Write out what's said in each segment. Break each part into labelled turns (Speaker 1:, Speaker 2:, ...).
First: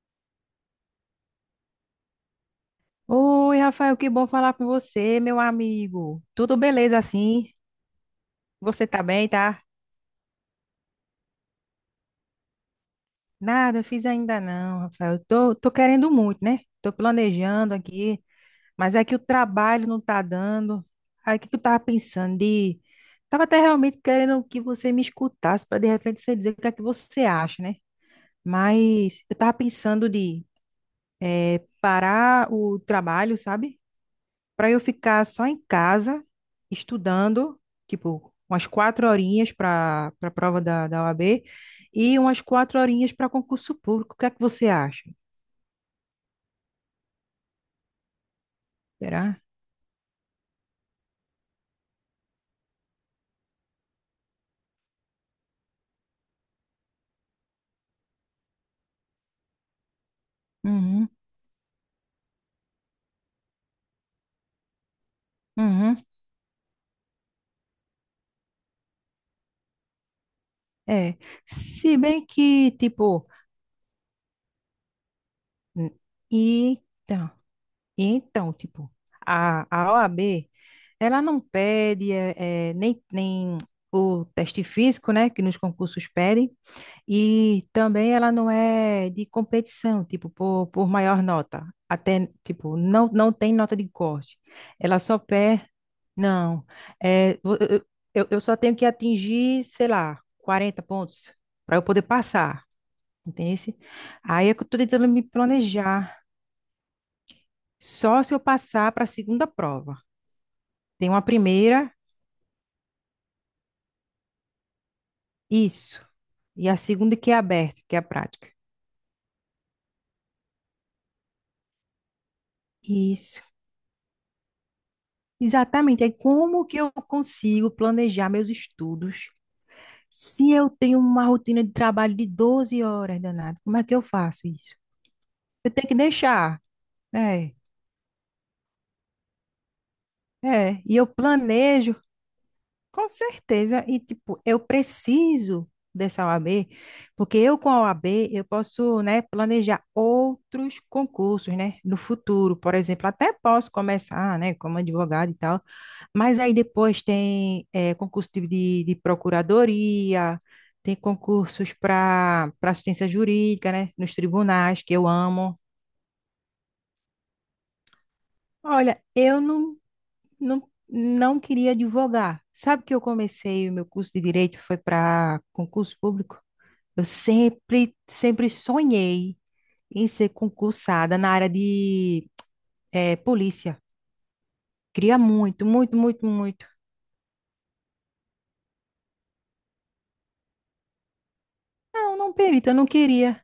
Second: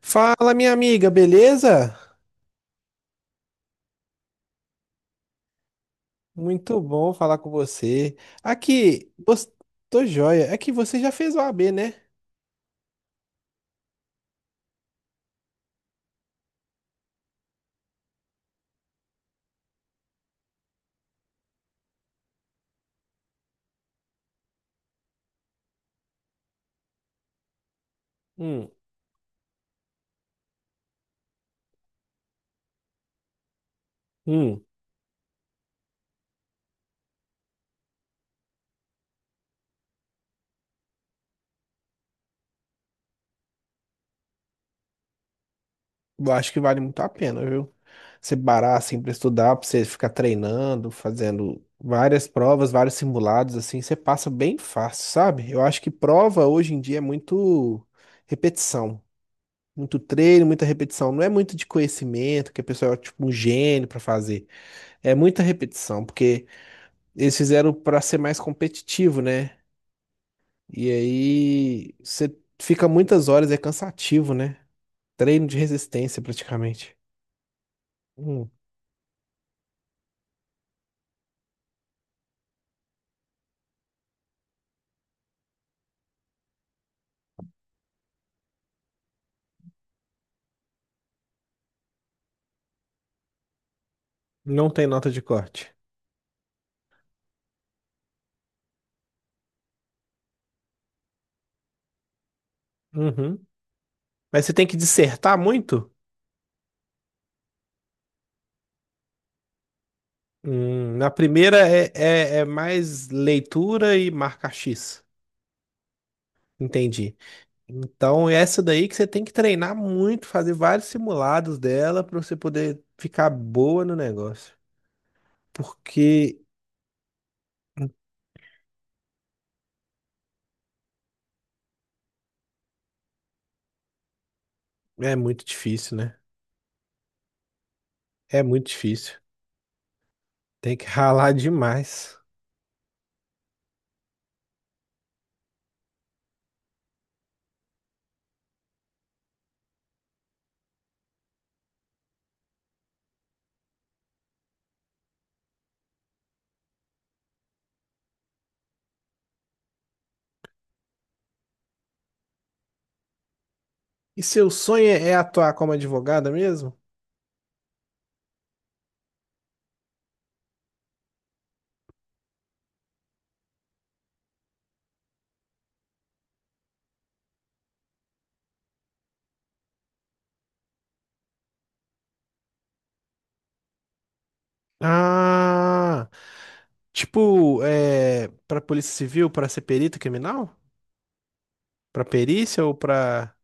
Speaker 1: Fala, minha amiga, beleza?
Speaker 2: Oi, Rafael, que bom falar com você, meu amigo. Tudo
Speaker 1: Muito
Speaker 2: beleza
Speaker 1: bom falar com
Speaker 2: assim?
Speaker 1: você.
Speaker 2: Você tá
Speaker 1: Aqui,
Speaker 2: bem,
Speaker 1: você...
Speaker 2: tá?
Speaker 1: tô joia. É que você já fez o AB, né?
Speaker 2: Nada, fiz ainda não, Rafael. Tô querendo muito, né? Tô planejando aqui, mas é que o trabalho não tá dando. Aí o que que eu tava pensando de... Tava até realmente querendo que você me escutasse para de repente você dizer o que é que você acha, né?
Speaker 1: Hum,
Speaker 2: Mas eu tava pensando de parar o trabalho, sabe?
Speaker 1: hum.
Speaker 2: Para eu ficar só em casa, estudando, tipo, umas quatro horinhas para a prova da OAB e umas quatro horinhas para concurso público. O que é que você acha?
Speaker 1: Eu acho que vale muito a pena, viu? Você parar assim pra
Speaker 2: Será?
Speaker 1: estudar, pra você ficar treinando, fazendo várias provas, vários simulados, assim, você passa bem fácil, sabe? Eu acho que prova hoje em dia é muito repetição. Muito treino, muita
Speaker 2: Uhum,
Speaker 1: repetição. Não é muito de conhecimento, que a pessoa é tipo um gênio pra fazer. É muita
Speaker 2: uhum,
Speaker 1: repetição, porque eles fizeram para ser mais competitivo, né? E
Speaker 2: é.
Speaker 1: aí
Speaker 2: Se bem
Speaker 1: você
Speaker 2: que,
Speaker 1: fica
Speaker 2: tipo,
Speaker 1: muitas horas, é cansativo, né? Treino de
Speaker 2: n-
Speaker 1: resistência praticamente.
Speaker 2: então,
Speaker 1: Hum,
Speaker 2: então, tipo, a OAB, ela não pede nem o teste físico, né, que nos concursos pedem. E também ela não é de competição, tipo, por maior nota. Até, tipo, não tem nota de corte.
Speaker 1: não tem
Speaker 2: Ela
Speaker 1: nota
Speaker 2: só
Speaker 1: de
Speaker 2: pé,
Speaker 1: corte.
Speaker 2: não. É, eu só tenho que atingir, sei lá, 40 pontos para eu poder passar,
Speaker 1: Uhum.
Speaker 2: entende?
Speaker 1: Mas
Speaker 2: Aí
Speaker 1: você
Speaker 2: é que eu
Speaker 1: tem que
Speaker 2: estou tentando me
Speaker 1: dissertar muito?
Speaker 2: planejar. Só se eu passar para a segunda prova. Tem
Speaker 1: Na
Speaker 2: uma
Speaker 1: primeira é,
Speaker 2: primeira,
Speaker 1: é, é mais leitura e marca X.
Speaker 2: isso. E a
Speaker 1: Entendi.
Speaker 2: segunda, que é aberta, que é a
Speaker 1: Então, é
Speaker 2: prática.
Speaker 1: essa daí que você tem que treinar muito, fazer vários simulados dela para você poder ficar
Speaker 2: Isso.
Speaker 1: boa no negócio.
Speaker 2: Exatamente, é
Speaker 1: Porque
Speaker 2: como que eu consigo planejar meus estudos se eu tenho uma rotina de trabalho de 12 horas, danado? Como é que eu faço isso?
Speaker 1: é muito
Speaker 2: Eu tenho que
Speaker 1: difícil, né?
Speaker 2: deixar, é,
Speaker 1: É muito difícil. Tem
Speaker 2: é,
Speaker 1: que
Speaker 2: e eu
Speaker 1: ralar
Speaker 2: planejo.
Speaker 1: demais.
Speaker 2: Com certeza. E, tipo, eu preciso dessa OAB, porque eu com a OAB eu posso, né, planejar outros concursos, né, no futuro. Por exemplo, até posso começar, né, como advogado e tal, mas aí depois tem concurso de procuradoria, tem concursos para assistência jurídica, né, nos
Speaker 1: E seu
Speaker 2: tribunais,
Speaker 1: sonho
Speaker 2: que
Speaker 1: é
Speaker 2: eu
Speaker 1: é atuar
Speaker 2: amo.
Speaker 1: como advogada mesmo?
Speaker 2: Olha, eu não, não, não queria advogar. Sabe que eu comecei o meu curso de direito foi para concurso público? Eu sempre sonhei em ser concursada na área de polícia. Queria muito, muito,
Speaker 1: Ah,
Speaker 2: muito, muito.
Speaker 1: tipo, é, para Polícia Civil, para ser perito criminal? Para
Speaker 2: Não, não
Speaker 1: perícia
Speaker 2: perita,
Speaker 1: ou
Speaker 2: eu não
Speaker 1: para
Speaker 2: queria.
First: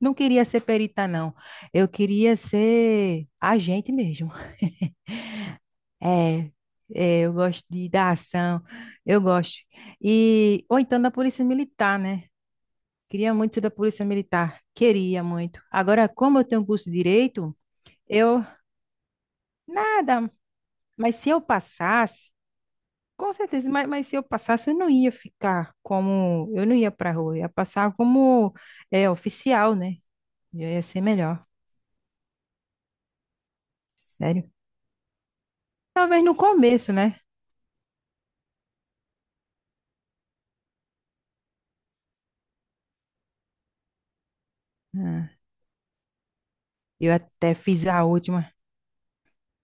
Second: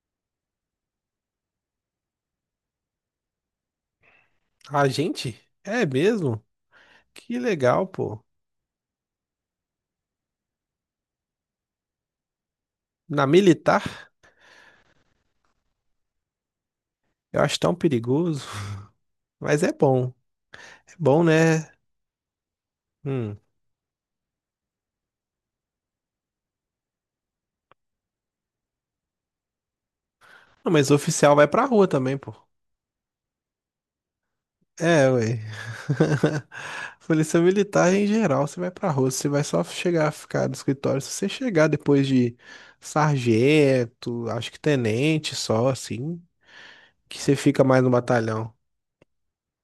Speaker 2: Não queria ser perita, não. Eu queria ser agente mesmo.
Speaker 1: agente? É mesmo?
Speaker 2: É, é, eu
Speaker 1: Que
Speaker 2: gosto
Speaker 1: legal,
Speaker 2: de, da
Speaker 1: pô.
Speaker 2: ação, eu gosto. E, ou então da polícia militar, né?
Speaker 1: Na
Speaker 2: Queria muito ser da Polícia
Speaker 1: militar,
Speaker 2: Militar. Queria muito. Agora, como eu tenho curso de
Speaker 1: eu
Speaker 2: direito,
Speaker 1: acho tão
Speaker 2: eu.
Speaker 1: perigoso, mas é bom.
Speaker 2: Nada.
Speaker 1: É
Speaker 2: Mas
Speaker 1: bom,
Speaker 2: se eu
Speaker 1: né?
Speaker 2: passasse, com
Speaker 1: Hum.
Speaker 2: certeza, mas se eu passasse, eu não ia ficar como. Eu não ia pra rua, eu ia passar como é, oficial, né? Eu
Speaker 1: Não,
Speaker 2: ia
Speaker 1: mas o
Speaker 2: ser
Speaker 1: oficial
Speaker 2: melhor.
Speaker 1: vai pra rua também, pô.
Speaker 2: Sério.
Speaker 1: É, ué.
Speaker 2: Talvez no começo, né?
Speaker 1: Polícia militar em geral, você vai pra rua, você vai só chegar a ficar no escritório. Se você chegar depois de sargento, acho que
Speaker 2: Ah,
Speaker 1: tenente só, assim,
Speaker 2: eu
Speaker 1: que você
Speaker 2: até
Speaker 1: fica mais
Speaker 2: fiz
Speaker 1: no
Speaker 2: a última.
Speaker 1: batalhão.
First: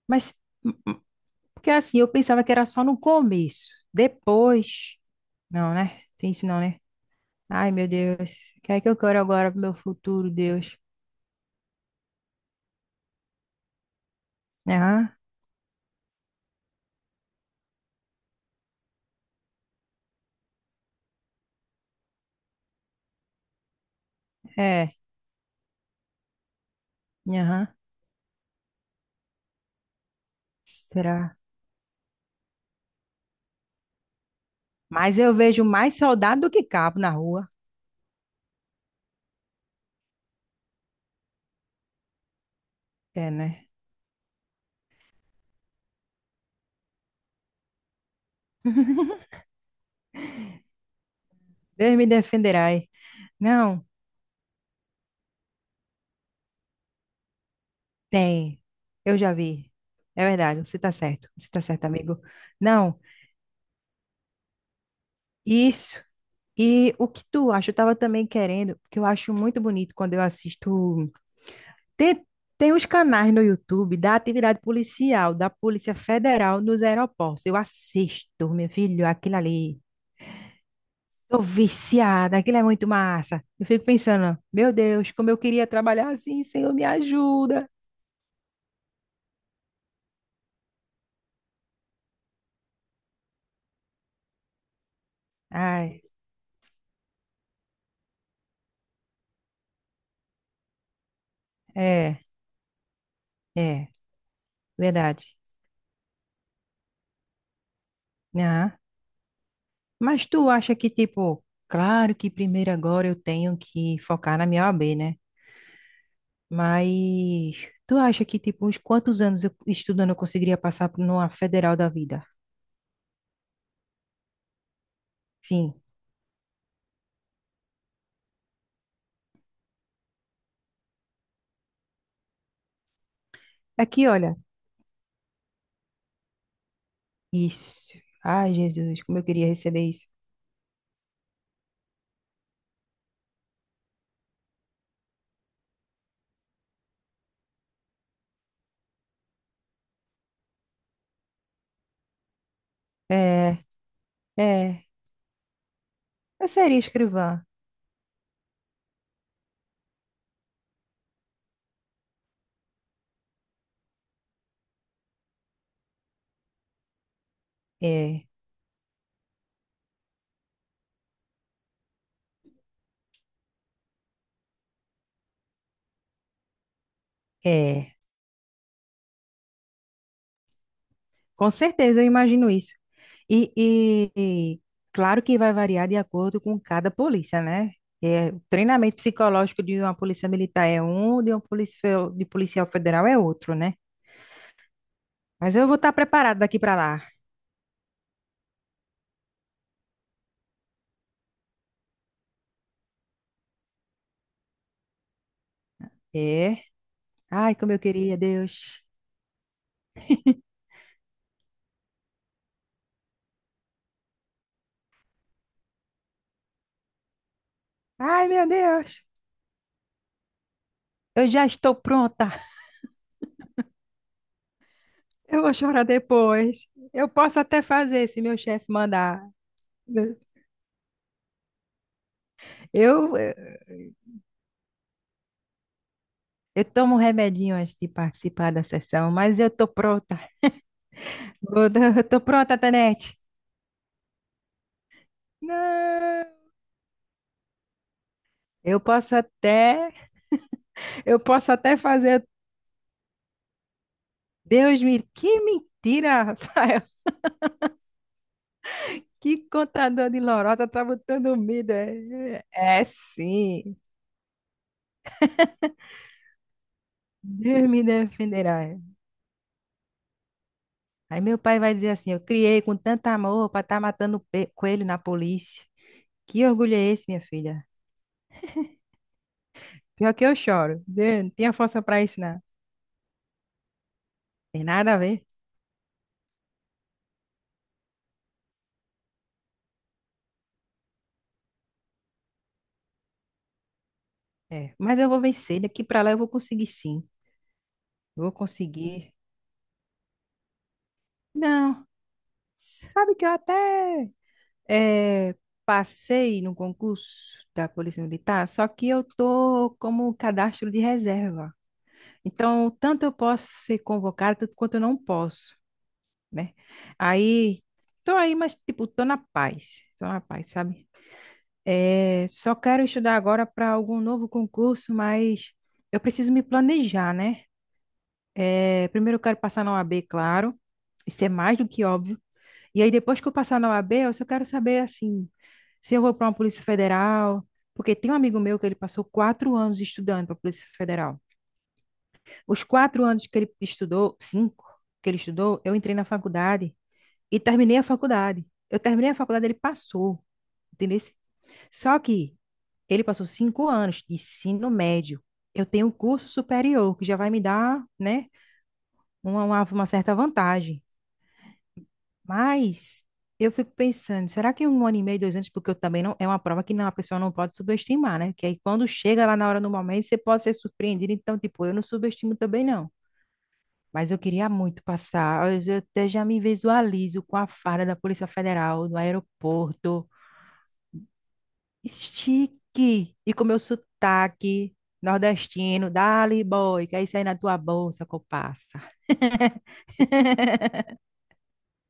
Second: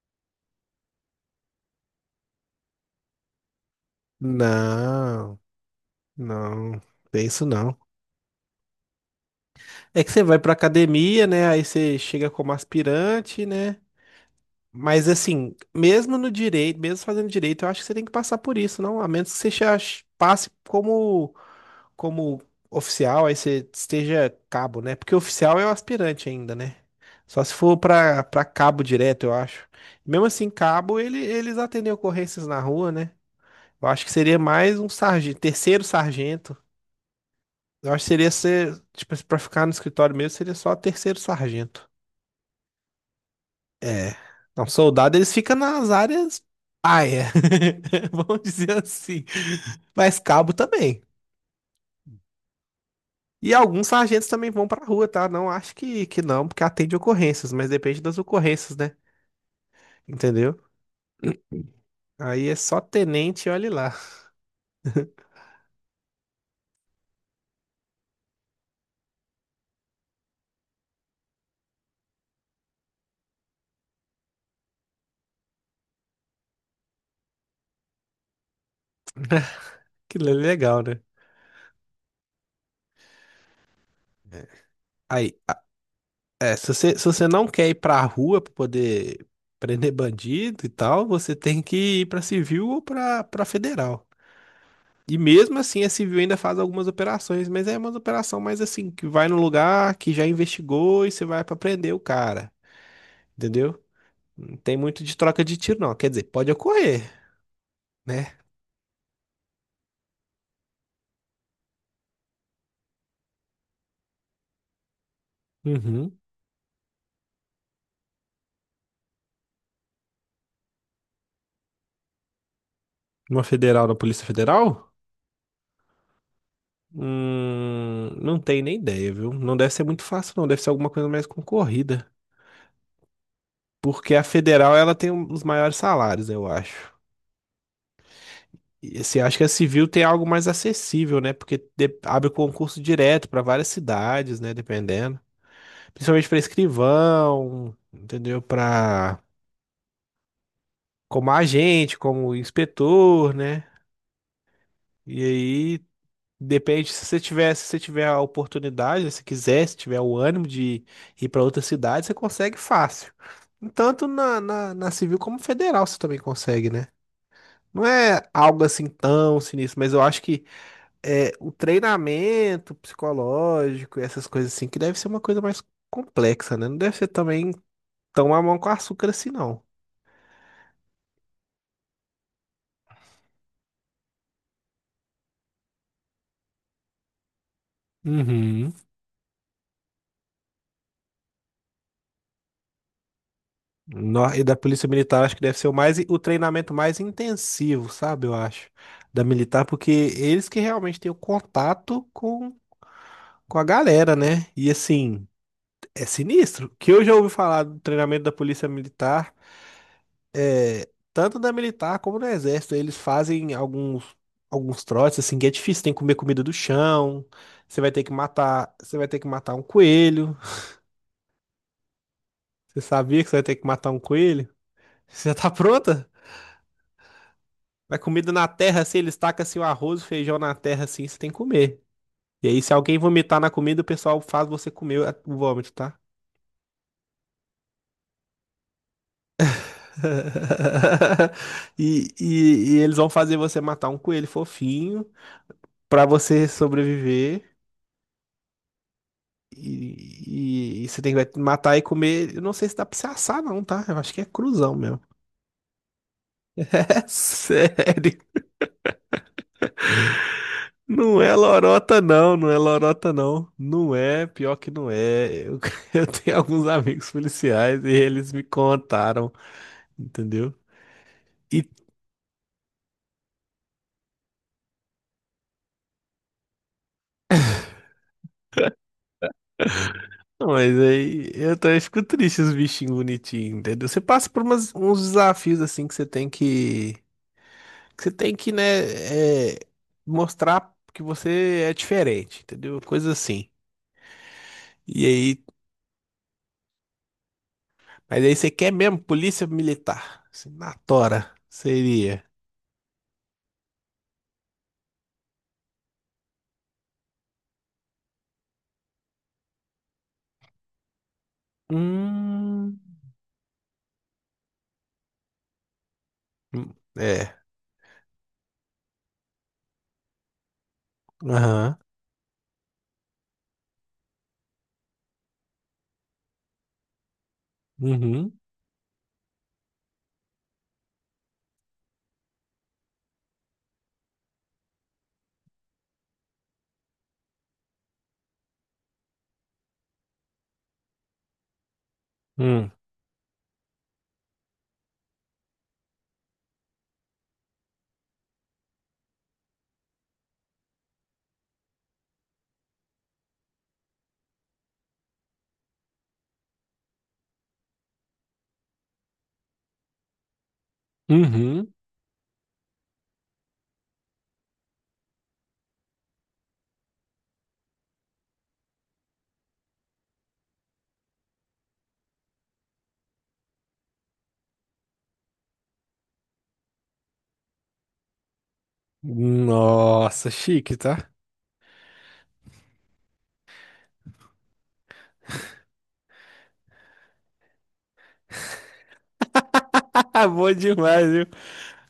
Speaker 2: Mas. Hum, porque assim, eu pensava que era só no começo. Depois.
Speaker 1: Não,
Speaker 2: Não, né? Tem isso não, né?
Speaker 1: não, tem isso
Speaker 2: Ai,
Speaker 1: não.
Speaker 2: meu Deus. O que é que eu quero agora pro meu
Speaker 1: É que você
Speaker 2: futuro,
Speaker 1: vai pra
Speaker 2: Deus?
Speaker 1: academia, né? Aí você chega como aspirante, né? Mas
Speaker 2: Aham,
Speaker 1: assim, mesmo no direito, mesmo fazendo direito, eu acho que você tem que passar por isso, não? A menos que você já passe como oficial, aí você esteja cabo, né?
Speaker 2: é.
Speaker 1: Porque oficial é o aspirante ainda, né? Só se
Speaker 2: Aham.
Speaker 1: for pra cabo direto, eu acho. Mesmo assim, cabo,
Speaker 2: Será?
Speaker 1: eles atendem ocorrências na rua, né? Eu acho que seria mais um
Speaker 2: Mas eu
Speaker 1: sargento,
Speaker 2: vejo
Speaker 1: terceiro
Speaker 2: mais soldado do
Speaker 1: sargento.
Speaker 2: que cabo na rua.
Speaker 1: Eu acho que seria ser, tipo, pra ficar no escritório mesmo, seria só terceiro sargento.
Speaker 2: É, né?
Speaker 1: É. Não, soldado, eles ficam nas áreas paia, vamos dizer assim. Mas cabo também.
Speaker 2: Deus me defenderá, hein?
Speaker 1: E
Speaker 2: Não,
Speaker 1: alguns sargentos também vão pra rua, tá? Não acho que não, porque atende ocorrências, mas depende das
Speaker 2: tem.
Speaker 1: ocorrências, né?
Speaker 2: Eu já vi. É
Speaker 1: Entendeu?
Speaker 2: verdade, você tá certo. Você tá certo, amigo.
Speaker 1: Aí é só
Speaker 2: Não,
Speaker 1: tenente, olhe lá.
Speaker 2: isso. E o que tu acha? Eu tava também querendo, porque eu acho muito bonito quando eu assisto. Tem, tem os canais no YouTube da atividade policial, da Polícia Federal nos aeroportos. Eu assisto, meu filho, aquilo ali.
Speaker 1: Que legal, né?
Speaker 2: Tô viciada, aquilo é muito massa. Eu fico pensando, meu Deus, como
Speaker 1: Aí,
Speaker 2: eu queria trabalhar assim,
Speaker 1: é, se
Speaker 2: Senhor, me
Speaker 1: você, se você não quer
Speaker 2: ajuda.
Speaker 1: ir pra rua pra poder prender bandido e tal, você tem que ir pra civil ou pra federal. E mesmo assim, a
Speaker 2: Ai,
Speaker 1: civil ainda faz algumas operações, mas é uma operação mais assim, que vai no lugar que já investigou e você vai pra prender o
Speaker 2: é,
Speaker 1: cara, entendeu?
Speaker 2: é,
Speaker 1: Não tem muito de
Speaker 2: verdade.
Speaker 1: troca de tiro, não. Quer dizer, pode ocorrer, né?
Speaker 2: Ah, mas tu acha que, tipo, claro que primeiro agora eu tenho que focar na minha OAB, né?
Speaker 1: Uhum.
Speaker 2: Mas tu acha que, tipo, uns quantos anos eu estudando eu conseguiria passar por numa federal da vida?
Speaker 1: Uma federal na Polícia Federal?
Speaker 2: Sim.
Speaker 1: Não tenho nem ideia, viu? Não deve ser muito fácil, não. Deve ser alguma coisa mais concorrida.
Speaker 2: Aqui,
Speaker 1: Porque a
Speaker 2: olha.
Speaker 1: federal, ela tem os maiores salários, eu acho.
Speaker 2: Isso. Ai,
Speaker 1: E
Speaker 2: Jesus, como
Speaker 1: você
Speaker 2: eu
Speaker 1: acha que
Speaker 2: queria
Speaker 1: a
Speaker 2: receber
Speaker 1: civil tem
Speaker 2: isso.
Speaker 1: algo mais acessível, né? Porque abre concurso direto para várias cidades, né? Dependendo. Principalmente para escrivão, entendeu? Para como agente, como inspetor,
Speaker 2: É,
Speaker 1: né?
Speaker 2: é.
Speaker 1: E aí
Speaker 2: Eu seria
Speaker 1: depende, se você
Speaker 2: escrivã.
Speaker 1: tiver, se você tiver a oportunidade, se quiser, se tiver o ânimo de ir para outra cidade, você consegue fácil. Tanto na civil como federal você também consegue, né? Não é
Speaker 2: É,
Speaker 1: algo assim tão sinistro, mas eu acho que é o treinamento psicológico, e essas coisas assim, que deve ser uma coisa mais complexa, né? Não deve ser também
Speaker 2: é.
Speaker 1: tão a mão com açúcar assim, não.
Speaker 2: Com certeza, eu imagino isso. E, e- e claro que vai variar de acordo com cada polícia, né? É, o
Speaker 1: Uhum.
Speaker 2: treinamento psicológico de uma polícia militar é um, de uma polícia de policial federal é outro, né?
Speaker 1: E da Polícia Militar, acho que
Speaker 2: Mas
Speaker 1: deve
Speaker 2: eu
Speaker 1: ser
Speaker 2: vou estar
Speaker 1: o
Speaker 2: preparada daqui
Speaker 1: treinamento
Speaker 2: para
Speaker 1: mais
Speaker 2: lá.
Speaker 1: intensivo, sabe? Eu acho, da militar, porque eles que realmente têm o contato com a galera, né? E assim, é
Speaker 2: É.
Speaker 1: sinistro. O que eu já ouvi
Speaker 2: Ai,
Speaker 1: falar
Speaker 2: como eu
Speaker 1: do
Speaker 2: queria,
Speaker 1: treinamento da Polícia
Speaker 2: Deus.
Speaker 1: Militar, é, tanto da militar como do Exército, eles fazem alguns, alguns trotes, assim, que é difícil, tem que comer comida do chão, você vai ter que
Speaker 2: Ai, meu
Speaker 1: matar, você
Speaker 2: Deus.
Speaker 1: vai ter que matar um coelho.
Speaker 2: Eu já estou pronta.
Speaker 1: Você sabia que você vai ter que matar um coelho? Você já
Speaker 2: Eu
Speaker 1: tá
Speaker 2: vou chorar
Speaker 1: pronta?
Speaker 2: depois. Eu posso até
Speaker 1: Mas
Speaker 2: fazer se
Speaker 1: comida
Speaker 2: meu
Speaker 1: na
Speaker 2: chefe
Speaker 1: terra, assim, eles
Speaker 2: mandar.
Speaker 1: tacam assim, o arroz o feijão na terra, assim, você tem que comer. E aí, se alguém
Speaker 2: Eu, eu,
Speaker 1: vomitar na comida, o pessoal faz você comer o vômito, tá?
Speaker 2: tomo um remedinho antes de participar da sessão, mas eu tô pronta. Eu tô eu
Speaker 1: E,
Speaker 2: tô pronta,
Speaker 1: e, e eles vão
Speaker 2: Tanete.
Speaker 1: fazer você matar um coelho fofinho pra
Speaker 2: Não,
Speaker 1: você sobreviver.
Speaker 2: eu posso até,
Speaker 1: E você tem
Speaker 2: eu
Speaker 1: que
Speaker 2: posso
Speaker 1: matar
Speaker 2: até
Speaker 1: e
Speaker 2: fazer.
Speaker 1: comer. Eu não sei se dá pra você assar, não, tá? Eu acho que é cruzão
Speaker 2: Deus
Speaker 1: mesmo.
Speaker 2: me, que mentira, Rafael.
Speaker 1: É sério.
Speaker 2: Que contador de lorota tá
Speaker 1: Não é
Speaker 2: botando medo.
Speaker 1: lorota, não,
Speaker 2: É,
Speaker 1: não é
Speaker 2: é
Speaker 1: lorota, não.
Speaker 2: sim.
Speaker 1: Não é, pior que não é. Eu, eu tenho alguns amigos
Speaker 2: Deus
Speaker 1: policiais
Speaker 2: me
Speaker 1: e eles me
Speaker 2: defenderá.
Speaker 1: contaram, entendeu?
Speaker 2: Aí meu pai
Speaker 1: E,
Speaker 2: vai dizer assim: eu criei com tanto amor para estar matando coelho na polícia. Que orgulho é esse, minha filha? Pior que eu
Speaker 1: não, mas
Speaker 2: choro. Dê,
Speaker 1: aí
Speaker 2: não tinha
Speaker 1: eu também
Speaker 2: força
Speaker 1: fico
Speaker 2: para isso,
Speaker 1: triste
Speaker 2: não.
Speaker 1: os bichinhos bonitinhos, entendeu? Você passa por
Speaker 2: Tem nada a
Speaker 1: uns
Speaker 2: ver.
Speaker 1: desafios assim que você tem que, que você tem que, né, é, mostrar que você é diferente, entendeu? Coisa assim.
Speaker 2: É, mas
Speaker 1: E
Speaker 2: eu vou
Speaker 1: aí,
Speaker 2: vencer. Daqui para lá eu vou conseguir, sim. Eu
Speaker 1: mas
Speaker 2: vou
Speaker 1: aí você quer mesmo
Speaker 2: conseguir.
Speaker 1: polícia militar, assim, na tora,
Speaker 2: Não.
Speaker 1: seria.
Speaker 2: Sabe que eu até eh, passei no concurso da Polícia Militar, só que eu tô como um cadastro de reserva. Então,
Speaker 1: Hum.
Speaker 2: tanto eu posso ser convocada, tanto quanto eu não posso, né?
Speaker 1: Hum, é.
Speaker 2: Aí, tô aí, mas, tipo, tô na paz, sabe?
Speaker 1: Aham.
Speaker 2: É, só quero estudar agora para algum novo concurso, mas eu preciso me planejar, né?
Speaker 1: Uhum.
Speaker 2: É, primeiro eu quero passar na OAB, claro, isso é mais do que óbvio. E aí, depois que eu passar na OAB, eu só quero saber, assim, se eu vou para uma Polícia Federal, porque tem um amigo meu que ele passou 4 anos estudando para a Polícia Federal. Os
Speaker 1: Hum.
Speaker 2: 4 anos que ele estudou, cinco que ele estudou, eu entrei na faculdade e terminei a faculdade. Eu terminei a faculdade, ele passou, entendeu? Só que ele passou 5 anos de ensino médio. Eu tenho um curso superior, que já vai me dar, né, uma certa vantagem.
Speaker 1: Uhum.
Speaker 2: Mas eu fico pensando, será que 1 ano e meio, 2 anos, porque eu também não, é uma prova que não, a pessoa não pode subestimar, né? Que aí quando chega lá na hora, no momento, você pode ser surpreendido. Então, tipo, eu não subestimo também, não. Mas eu queria muito passar. Até já me visualizo com a farda da Polícia Federal no aeroporto.
Speaker 1: Nossa, chique, tá?
Speaker 2: Estique e com meu sotaque nordestino, dali boy, que é isso aí na tua bolsa, copaça.
Speaker 1: Bom demais, viu?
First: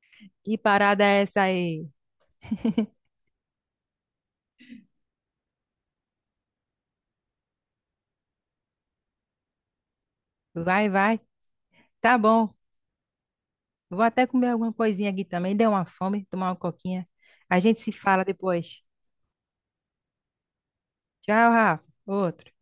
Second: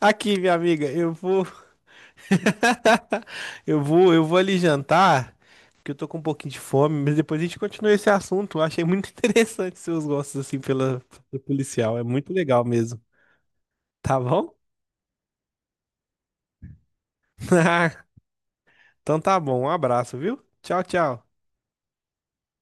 Speaker 1: Aqui, minha
Speaker 2: Que
Speaker 1: amiga,
Speaker 2: parada
Speaker 1: eu
Speaker 2: é essa
Speaker 1: vou.
Speaker 2: aí?
Speaker 1: Eu vou ali jantar, porque eu tô com um pouquinho de fome, mas depois a gente continua esse assunto. Eu achei muito interessante seus gostos, assim,
Speaker 2: Vai,
Speaker 1: pela,
Speaker 2: vai.
Speaker 1: pela policial. É
Speaker 2: Tá
Speaker 1: muito
Speaker 2: bom.
Speaker 1: legal mesmo.
Speaker 2: Vou
Speaker 1: Tá
Speaker 2: até comer
Speaker 1: bom?
Speaker 2: alguma coisinha aqui também. Deu uma fome, tomar uma coquinha. A gente se fala depois.
Speaker 1: Então tá bom. Um abraço, viu? Tchau, tchau.
Speaker 2: Tchau, Rafa. Outro.